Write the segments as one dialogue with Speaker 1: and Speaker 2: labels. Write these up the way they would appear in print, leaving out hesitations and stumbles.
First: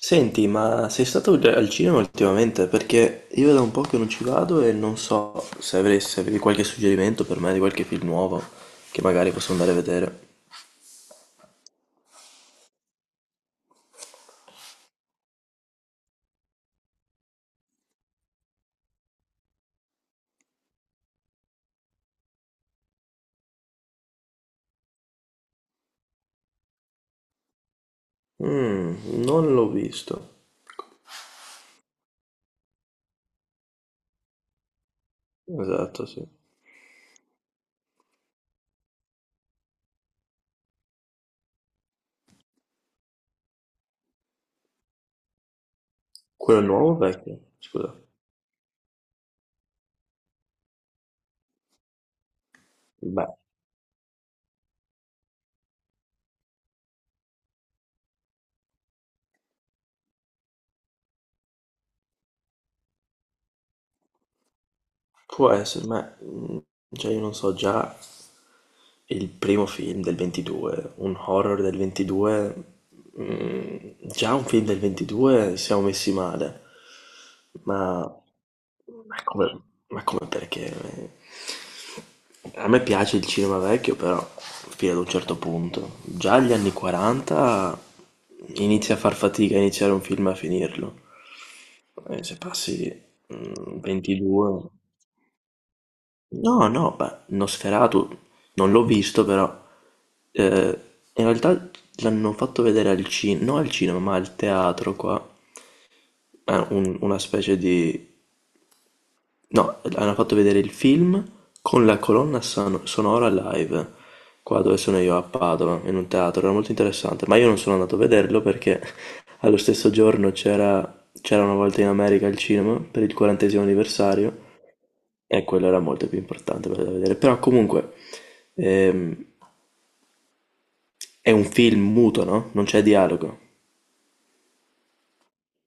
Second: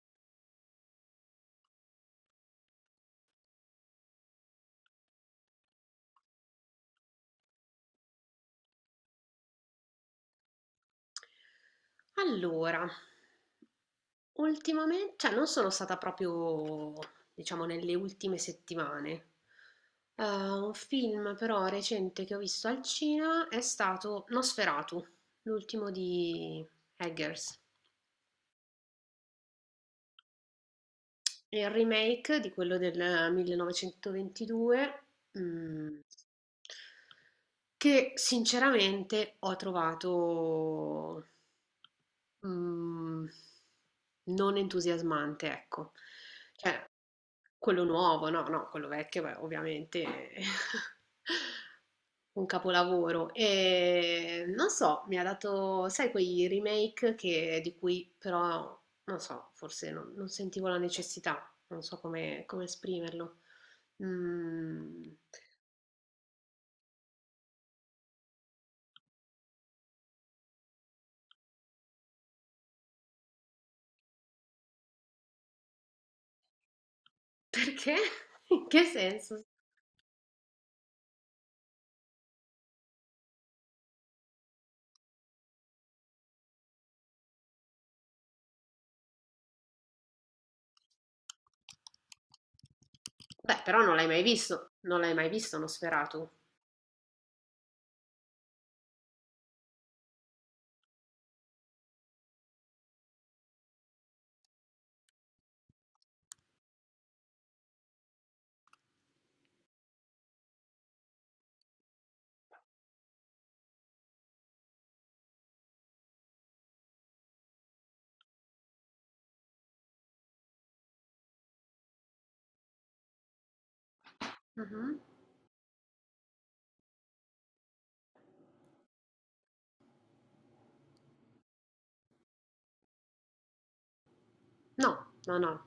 Speaker 1: Senti, ma sei stato già al cinema ultimamente? Perché io da un po' che non ci vado e non so se se avevi qualche suggerimento per me di qualche film nuovo che magari posso andare a vedere.
Speaker 2: Allora, ultimamen cioè non sono stata proprio, diciamo, nelle ultime settimane. Un film però recente che ho visto al cinema è stato Nosferatu, l'ultimo di Eggers.
Speaker 1: Mm, non l'ho visto.
Speaker 2: È il remake di quello del 1922, mm,
Speaker 1: Esatto, sì.
Speaker 2: che sinceramente ho trovato Mhmm, non entusiasmante, ecco.
Speaker 1: Quello
Speaker 2: Cioè,
Speaker 1: nuovo o vecchio?
Speaker 2: quello
Speaker 1: Scusa.
Speaker 2: nuovo, no, no, quello vecchio, beh, ovviamente è un capolavoro.
Speaker 1: Beh,
Speaker 2: Non so, mi ha dato, sai quei remake che di cui però, non so, forse non sentivo la necessità, non so come esprimerlo. Mhmm,
Speaker 1: può essere, ma. Cioè, io non so, già il primo film del 22, un horror del 22, mm, già un film del 22 siamo messi male. ma,
Speaker 2: perché? In che
Speaker 1: ma
Speaker 2: senso?
Speaker 1: come, ma come perché? A me piace il cinema vecchio, però fino ad un certo punto. Già agli anni 40 inizia a far fatica a iniziare un film e a finirlo. E se passi
Speaker 2: Beh, però non l'hai mai
Speaker 1: 22...
Speaker 2: visto, non l'hai mai visto Nosferatu?
Speaker 1: No, no, beh, Nosferatu non l'ho visto però, eh, in realtà l'hanno fatto vedere al cinema, non al cinema ma al teatro qua. Una specie di... No, hanno fatto vedere il film con la colonna sonora live, qua dove sono io a Padova, in un teatro, era molto interessante, ma io non sono andato a vederlo perché allo stesso giorno c'era una volta in America al cinema per il quarantesimo anniversario,
Speaker 2: Mh-mh.
Speaker 1: e quello era molto più importante quello da vedere. Però comunque ehm, è un film muto, no? Non c'è dialogo.
Speaker 2: No, no, no.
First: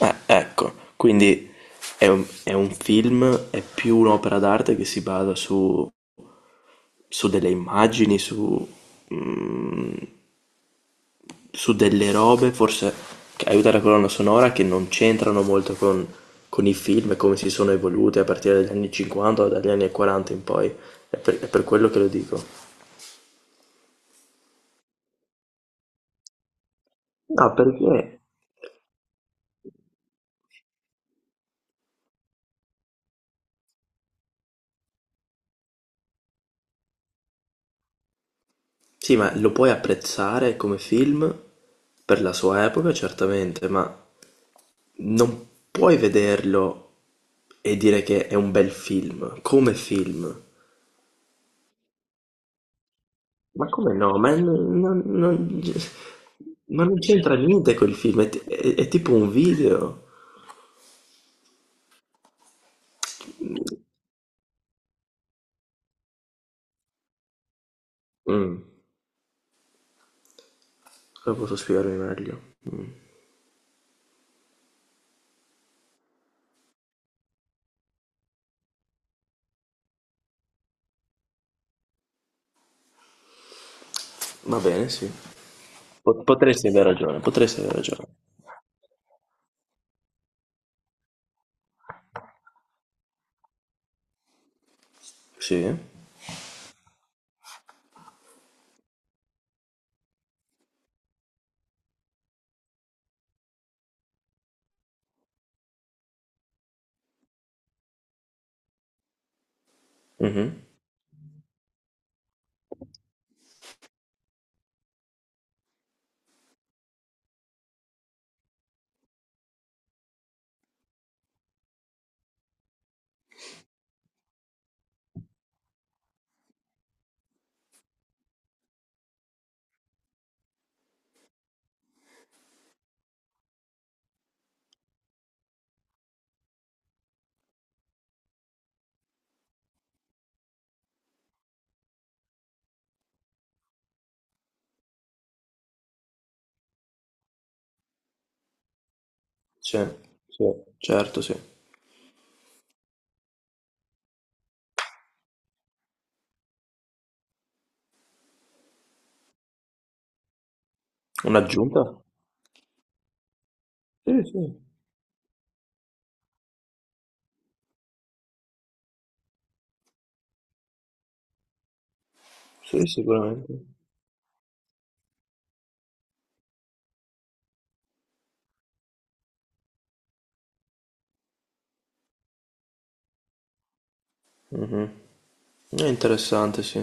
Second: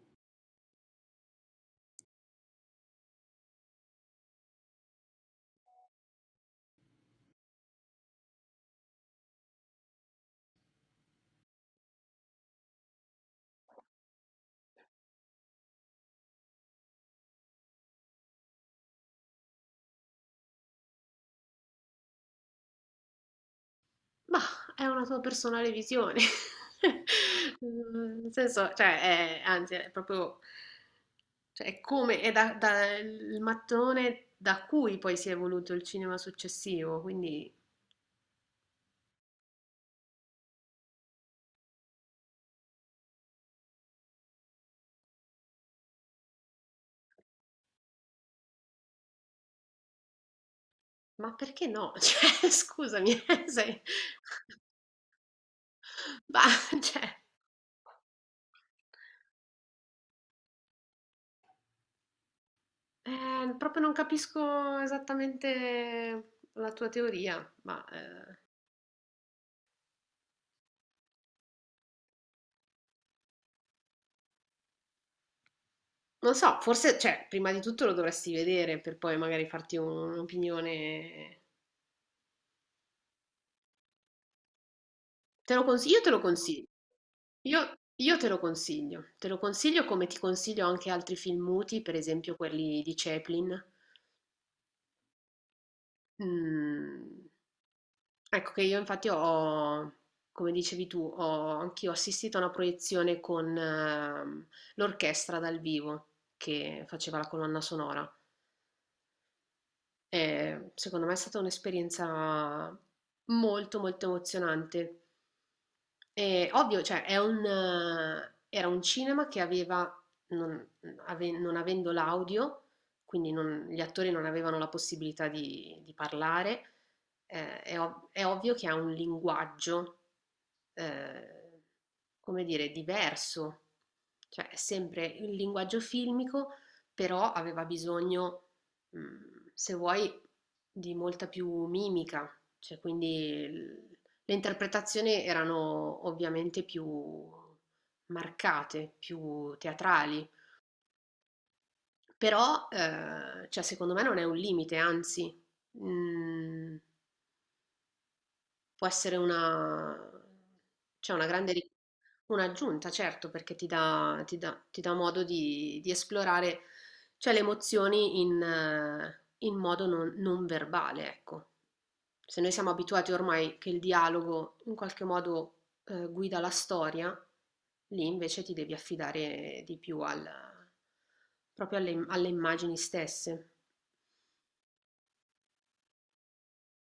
Speaker 1: Ecco, quindi è un film, è più un'opera d'arte che si basa su delle immagini, mm, su delle robe, forse, che aiuta la colonna sonora, che non c'entrano molto con i film e come si sono evoluti a partire dagli anni 50 o dagli anni 40 in poi. È per quello che lo dico.
Speaker 2: Mah, è una tua personale visione.
Speaker 1: No, perché?
Speaker 2: Mhmm, nel senso, cioè, è anzi, è proprio cioè, è come è da il mattone da cui poi si è evoluto il cinema successivo, quindi
Speaker 1: Sì, ma lo puoi apprezzare come film per la sua epoca, certamente, ma non puoi vederlo e dire che è un bel film, come film.
Speaker 2: ma perché no? Cioè, scusami,
Speaker 1: Ma
Speaker 2: sei
Speaker 1: come no?
Speaker 2: mah,
Speaker 1: Ma non
Speaker 2: cioè
Speaker 1: c'entra niente col film, è tipo un video.
Speaker 2: Proprio non capisco esattamente la tua teoria, ma,
Speaker 1: Mm, come posso spiegarmi meglio?
Speaker 2: non so, forse, cioè, prima di tutto lo dovresti vedere per poi magari farti un'opinione.
Speaker 1: Va bene, sì.
Speaker 2: Io te lo consiglio.
Speaker 1: Potresti aver ragione, potresti aver ragione.
Speaker 2: Io te lo consiglio. Te lo consiglio come ti consiglio anche altri film muti, per esempio quelli di Chaplin.
Speaker 1: Sì.
Speaker 2: Mm, Ecco che io infatti ho, come dicevi tu, ho anch'io assistito a una proiezione con l'orchestra dal vivo che faceva la colonna sonora.
Speaker 1: Mhm.
Speaker 2: Secondo me è stata un'esperienza molto, molto emozionante. E ovvio, cioè, è un, era un cinema che aveva, non, non avendo l'audio, quindi gli attori non avevano la possibilità di parlare, è, è ovvio che ha un linguaggio eh, come dire, diverso, cioè è sempre il linguaggio filmico, però aveva bisogno, se vuoi, di molta più mimica, cioè quindi l- le interpretazioni erano ovviamente più marcate, più
Speaker 1: Sì,
Speaker 2: teatrali,
Speaker 1: sì, certo, sì.
Speaker 2: però cioè, secondo me non è un limite, anzi, mh, può essere una, cioè una grande ri-
Speaker 1: Un'aggiunta?
Speaker 2: un'aggiunta, certo, perché
Speaker 1: Sì, sì,
Speaker 2: ti dà modo di esplorare, cioè, le emozioni in, in modo non, non verbale, ecco. Se noi siamo
Speaker 1: sì,
Speaker 2: abituati ormai che
Speaker 1: sicuramente.
Speaker 2: il dialogo in qualche modo, guida la storia, lì invece ti devi affidare di più proprio alle immagini stesse.
Speaker 1: Mhm. È interessante, sì.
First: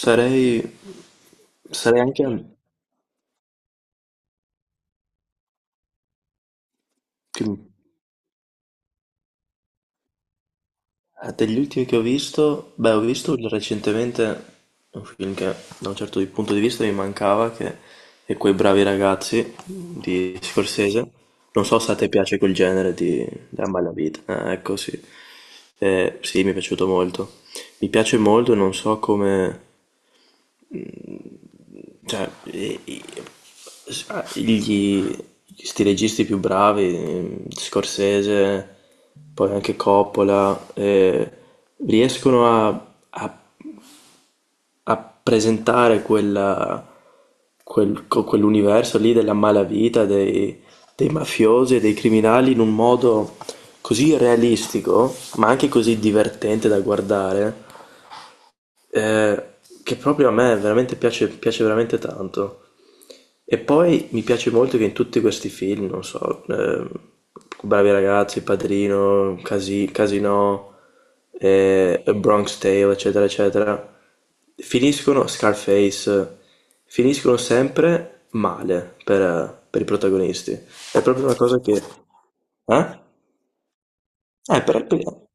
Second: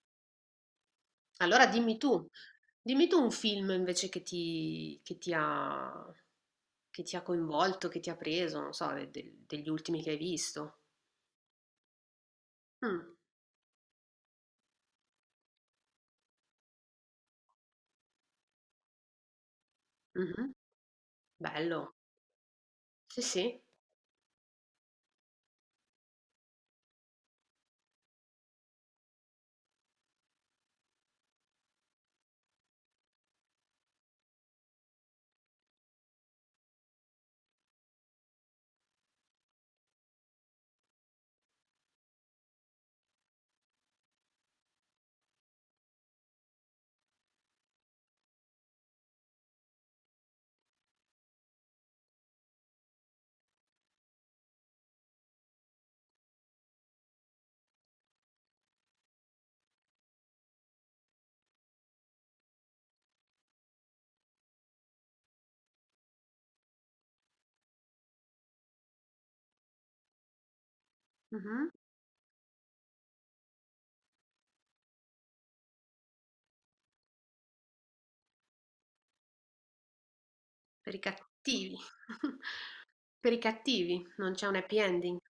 Speaker 1: Sarei,
Speaker 2: Allora
Speaker 1: sarei anche
Speaker 2: dimmi tu un film invece che ti ha
Speaker 1: che-
Speaker 2: coinvolto, che ti ha preso, non so, degli ultimi che hai visto.
Speaker 1: degli ultimi che ho visto. Beh, ho
Speaker 2: Mm,
Speaker 1: visto recentemente un film che da un certo punto di vista mi mancava, che è Quei bravi ragazzi di
Speaker 2: mhm,
Speaker 1: Scorsese. Non so se
Speaker 2: bello,
Speaker 1: a te piace quel genere
Speaker 2: sì
Speaker 1: di,
Speaker 2: sì,
Speaker 1: Ammalavita. Ah, ecco, sì. Sì, mi è piaciuto molto. Mi piace molto, non so come. Cioè, e- e- s- ah, gli, Sti registi più bravi, Scorsese, poi anche Coppola, riescono a presentare quell'universo lì della malavita, dei mafiosi e dei criminali in un modo così realistico, ma anche così divertente da guardare, eh, che proprio a me veramente piace, piace veramente tanto. E poi mi piace molto che in tutti questi film, non so, Bravi ragazzi, Padrino, Casino,
Speaker 2: mhm,
Speaker 1: A Bronx Tale, eccetera, eccetera, finiscono, Scarface, finiscono sempre male per i protagonisti.
Speaker 2: per i
Speaker 1: È proprio una cosa
Speaker 2: cattivi,
Speaker 1: che... Eh?
Speaker 2: per i cattivi, non c'è un
Speaker 1: Eh,
Speaker 2: happy
Speaker 1: per,
Speaker 2: ending.
Speaker 1: per-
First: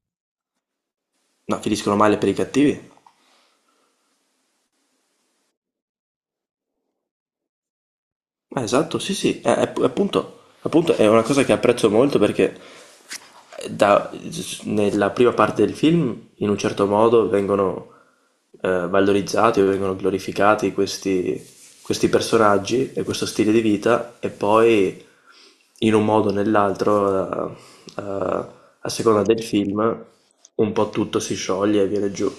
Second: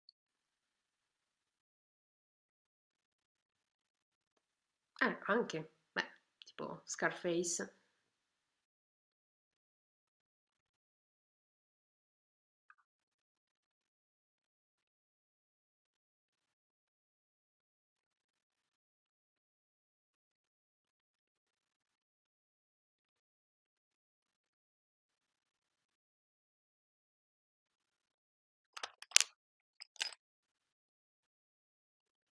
Speaker 1: no, finiscono male per i cattivi.
Speaker 2: Anche, beh, tipo Scarface.
Speaker 1: Esatto, sì, sì, appunto, appunto è una cosa che apprezzo molto perché eh, da- nella prima parte del film, in un certo modo, vengono valorizzati o vengono glorificati questi, questi personaggi e questo stile di vita, e poi in un modo o nell'altro, eh, a seconda del film, un po' tutto si scioglie e viene giù.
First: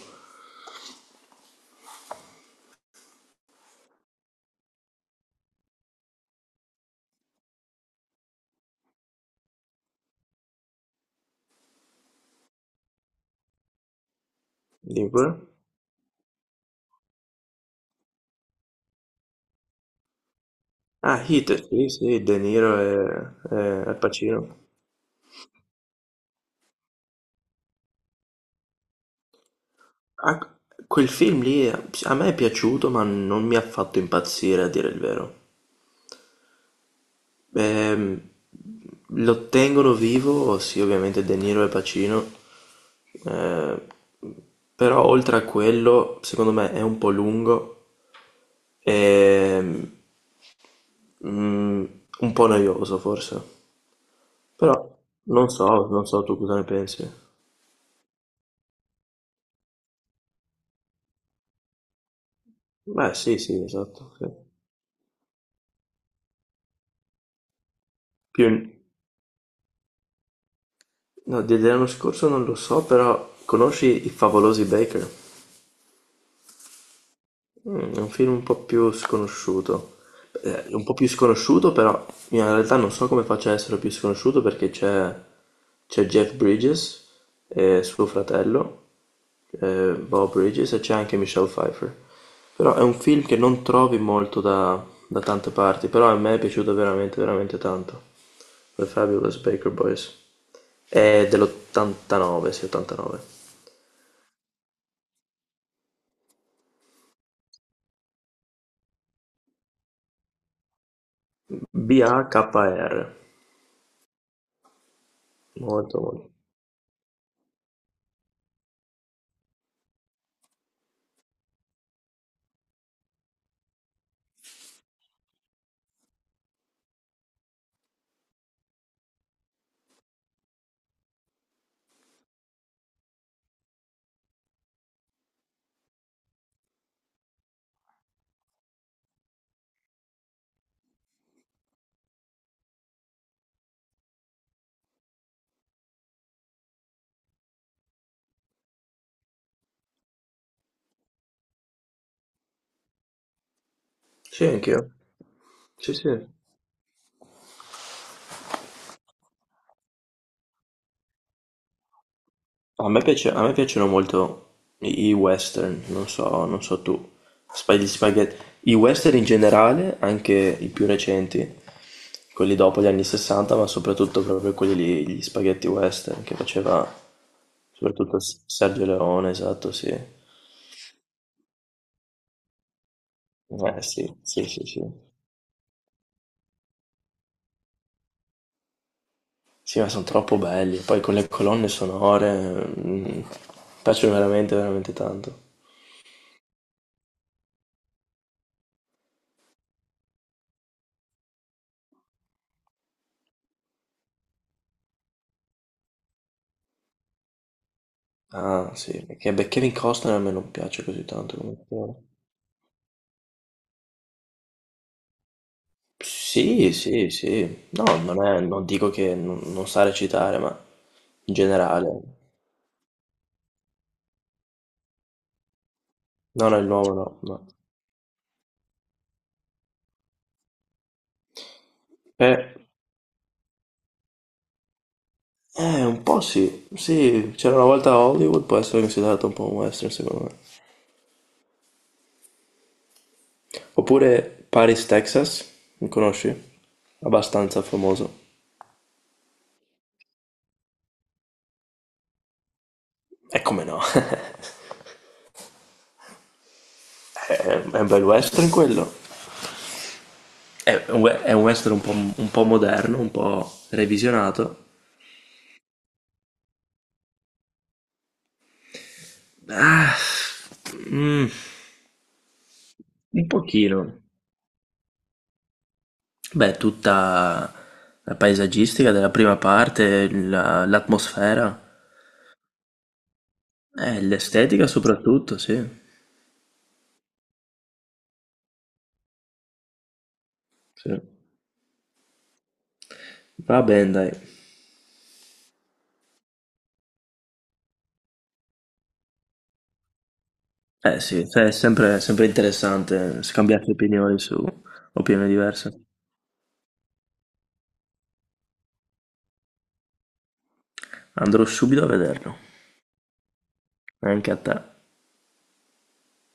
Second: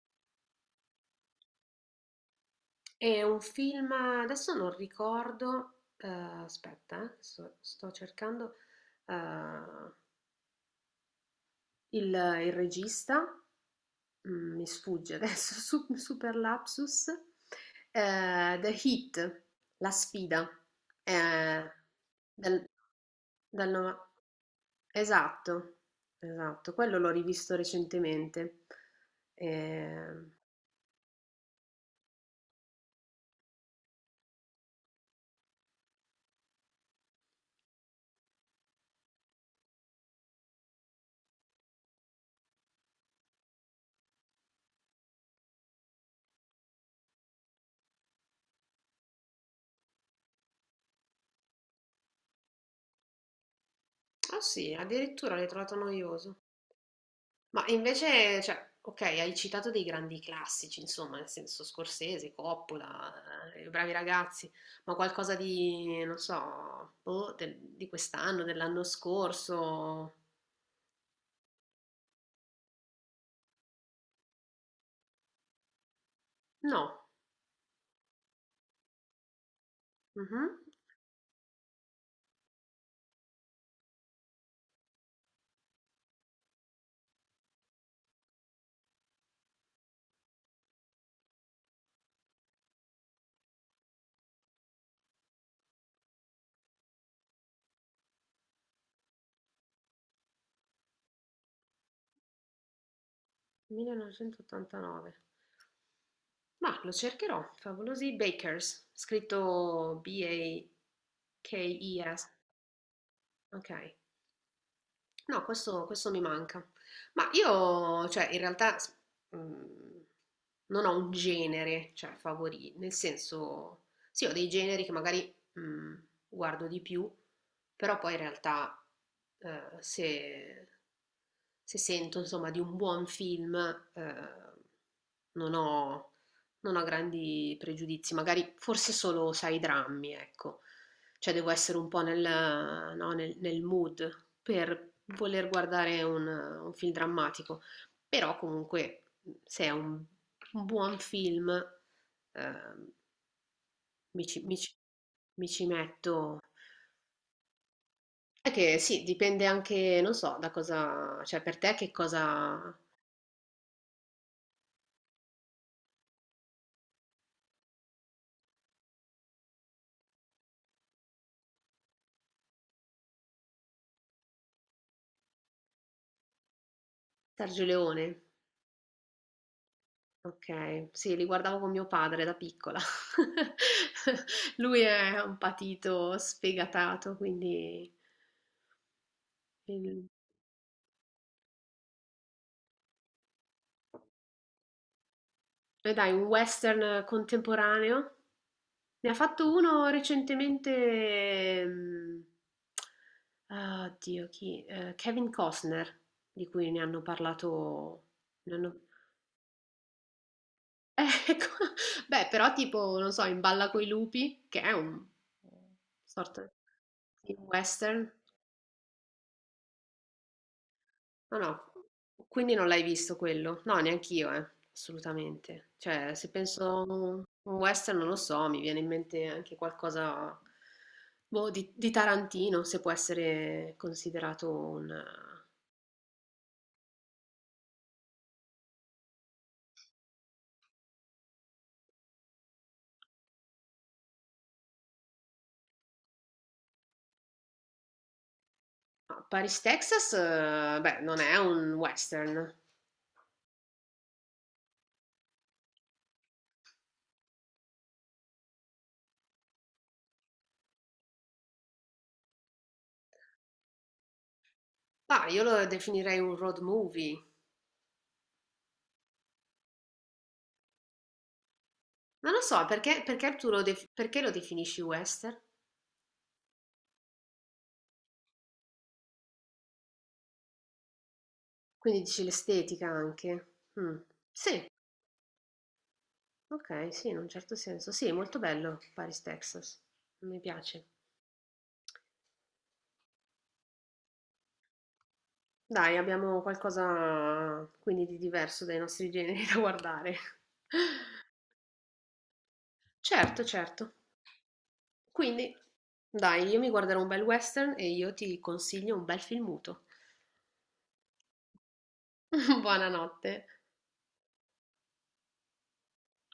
Speaker 2: È un film, adesso non ricordo, aspetta, sto cercando eh, il regista. Mi
Speaker 1: Dimmi
Speaker 2: sfugge
Speaker 1: pure.
Speaker 2: adesso, su super lapsus, The Heat, La sfida,
Speaker 1: Ah, Heat,
Speaker 2: ehm,
Speaker 1: sì, sì, De
Speaker 2: del
Speaker 1: Niro e,
Speaker 2: del
Speaker 1: e Al
Speaker 2: nova
Speaker 1: Pacino.
Speaker 2: esatto, esatto, quello l'ho rivisto recentemente. Ehm,
Speaker 1: Ah, quel film lì a me è piaciuto, ma non mi ha fatto impazzire a dire il vero. Ehm, Lo tengono vivo, sì, ovviamente De Niro e Pacino. eh, Però oltre a quello, secondo me è un po' lungo e mm, un po' noioso forse.
Speaker 2: ah sì,
Speaker 1: Però
Speaker 2: addirittura l'hai
Speaker 1: non
Speaker 2: trovato
Speaker 1: so, non so tu
Speaker 2: noioso.
Speaker 1: cosa ne pensi.
Speaker 2: Ma invece, cioè, ok, hai citato dei grandi classici, insomma, nel senso Scorsese, Coppola,
Speaker 1: Beh, sì, sì,
Speaker 2: I bravi
Speaker 1: esatto, sì.
Speaker 2: ragazzi, ma qualcosa di, non so, boh, di quest'anno,
Speaker 1: Più.
Speaker 2: dell'anno scorso?
Speaker 1: No, dell'anno scorso non lo so, però conosci I Favolosi Baker?
Speaker 2: No.
Speaker 1: Mm, è un film un po' più sconosciuto.
Speaker 2: Mhm.
Speaker 1: Un po' più sconosciuto, però in realtà non so come faccia a essere più sconosciuto perché c'è Jeff Bridges e suo fratello, Bob Bridges, e c'è anche Michelle Pfeiffer. Però è un film che non trovi molto da, da tante parti, però a me è piaciuto veramente, veramente tanto. The Fabulous Baker Boys. È dell'89, sì, 89.
Speaker 2: 1989. Ma lo cercherò. Favolosi Bakers, scritto B-A-K-E-S.
Speaker 1: BAKR,
Speaker 2: Ok. No, questo,
Speaker 1: molto,
Speaker 2: questo mi
Speaker 1: molto.
Speaker 2: manca. Ma io, cioè, in realtà s- mm, non ho un genere, cioè, favorito, nel senso, sì, ho dei generi che magari guardo di più, però poi in realtà, se, se sento, insomma, di un buon film, eh, non ho, non ho grandi pregiudizi, magari forse solo, sai, i drammi, ecco. Cioè devo essere un po' no, nel mood per voler guardare un film drammatico, però comunque se è un buon film eh, mi ci,
Speaker 1: Sì,
Speaker 2: mi ci-
Speaker 1: anch'io.
Speaker 2: mi ci
Speaker 1: Sì,
Speaker 2: metto.
Speaker 1: sì.
Speaker 2: È che sì, dipende anche, non so, da cosa, cioè per te che cosa...
Speaker 1: A me piacciono molto i western, non so, non so tu. Gli spaghetti. I western in generale, anche i più recenti, quelli dopo gli anni 60, ma soprattutto proprio quelli lì, gli spaghetti western che faceva
Speaker 2: Sergio Leone,
Speaker 1: soprattutto Sergio Leone, esatto, sì.
Speaker 2: ok, sì, li guardavo con mio padre da piccola.
Speaker 1: Sì, sì, sì,
Speaker 2: Lui
Speaker 1: sì.
Speaker 2: è un patito sfegatato, quindi
Speaker 1: Sì, ma sono
Speaker 2: il-
Speaker 1: troppo belli. Poi con le colonne sonore piacciono veramente, veramente tanto.
Speaker 2: e dai, un western contemporaneo. Ne ha fatto uno recentemente, ehm, ah, oddio, chi? Kevin Costner, di cui ne hanno parlato. ne
Speaker 1: Ah,
Speaker 2: hanno-
Speaker 1: sì, perché beh, Kevin Costner a me non piace così tanto
Speaker 2: Ecco,
Speaker 1: come attore.
Speaker 2: beh, però tipo, non so, in Balla coi lupi, che è un sorta
Speaker 1: Sì, sì,
Speaker 2: di
Speaker 1: sì. No,
Speaker 2: western.
Speaker 1: non dico che non sa recitare, ma in
Speaker 2: No, no,
Speaker 1: generale.
Speaker 2: quindi non l'hai visto quello? No, neanch'io, assolutamente. Cioè, se
Speaker 1: No, no,
Speaker 2: penso
Speaker 1: il
Speaker 2: a
Speaker 1: nuovo no,
Speaker 2: un
Speaker 1: no.
Speaker 2: un western, non lo so, mi viene in mente anche qualcosa, boh, di
Speaker 1: Eh,
Speaker 2: Tarantino, se può essere considerato un...
Speaker 1: un po' sì. Sì, c'era una volta a Hollywood, può essere considerato un po' un western, secondo me. Oppure Paris, Texas, mi conosci? Abbastanza famoso.
Speaker 2: Ma Paris, Texas, beh, non è un western.
Speaker 1: E come no? È un bel western quello. È un western un po' moderno, un po' revisionato.
Speaker 2: Ma io lo definirei un road movie.
Speaker 1: Ah, mm,
Speaker 2: Non lo so, perché,
Speaker 1: un pochino.
Speaker 2: perché lo definisci western?
Speaker 1: Beh, tutta la paesaggistica della prima parte, l'atmosfera,
Speaker 2: Quindi dici l'estetica anche. Mm. Sì,
Speaker 1: l'estetica soprattutto, sì.
Speaker 2: okay, sì, in un certo senso. Sì, molto bello Paris, Texas. Mi piace.
Speaker 1: Sì. Va bene, dai.
Speaker 2: Dai, abbiamo qualcosa quindi di diverso dai nostri generi da guardare.
Speaker 1: Eh sì, cioè, è sempre, sempre interessante
Speaker 2: Certo,
Speaker 1: scambiarsi
Speaker 2: certo.
Speaker 1: opinioni su opinioni
Speaker 2: Quindi,
Speaker 1: diverse.
Speaker 2: dai, io mi guarderò un bel western e io ti consiglio un bel film muto.
Speaker 1: Andrò subito a vederlo,
Speaker 2: Buonanotte.
Speaker 1: anche a te.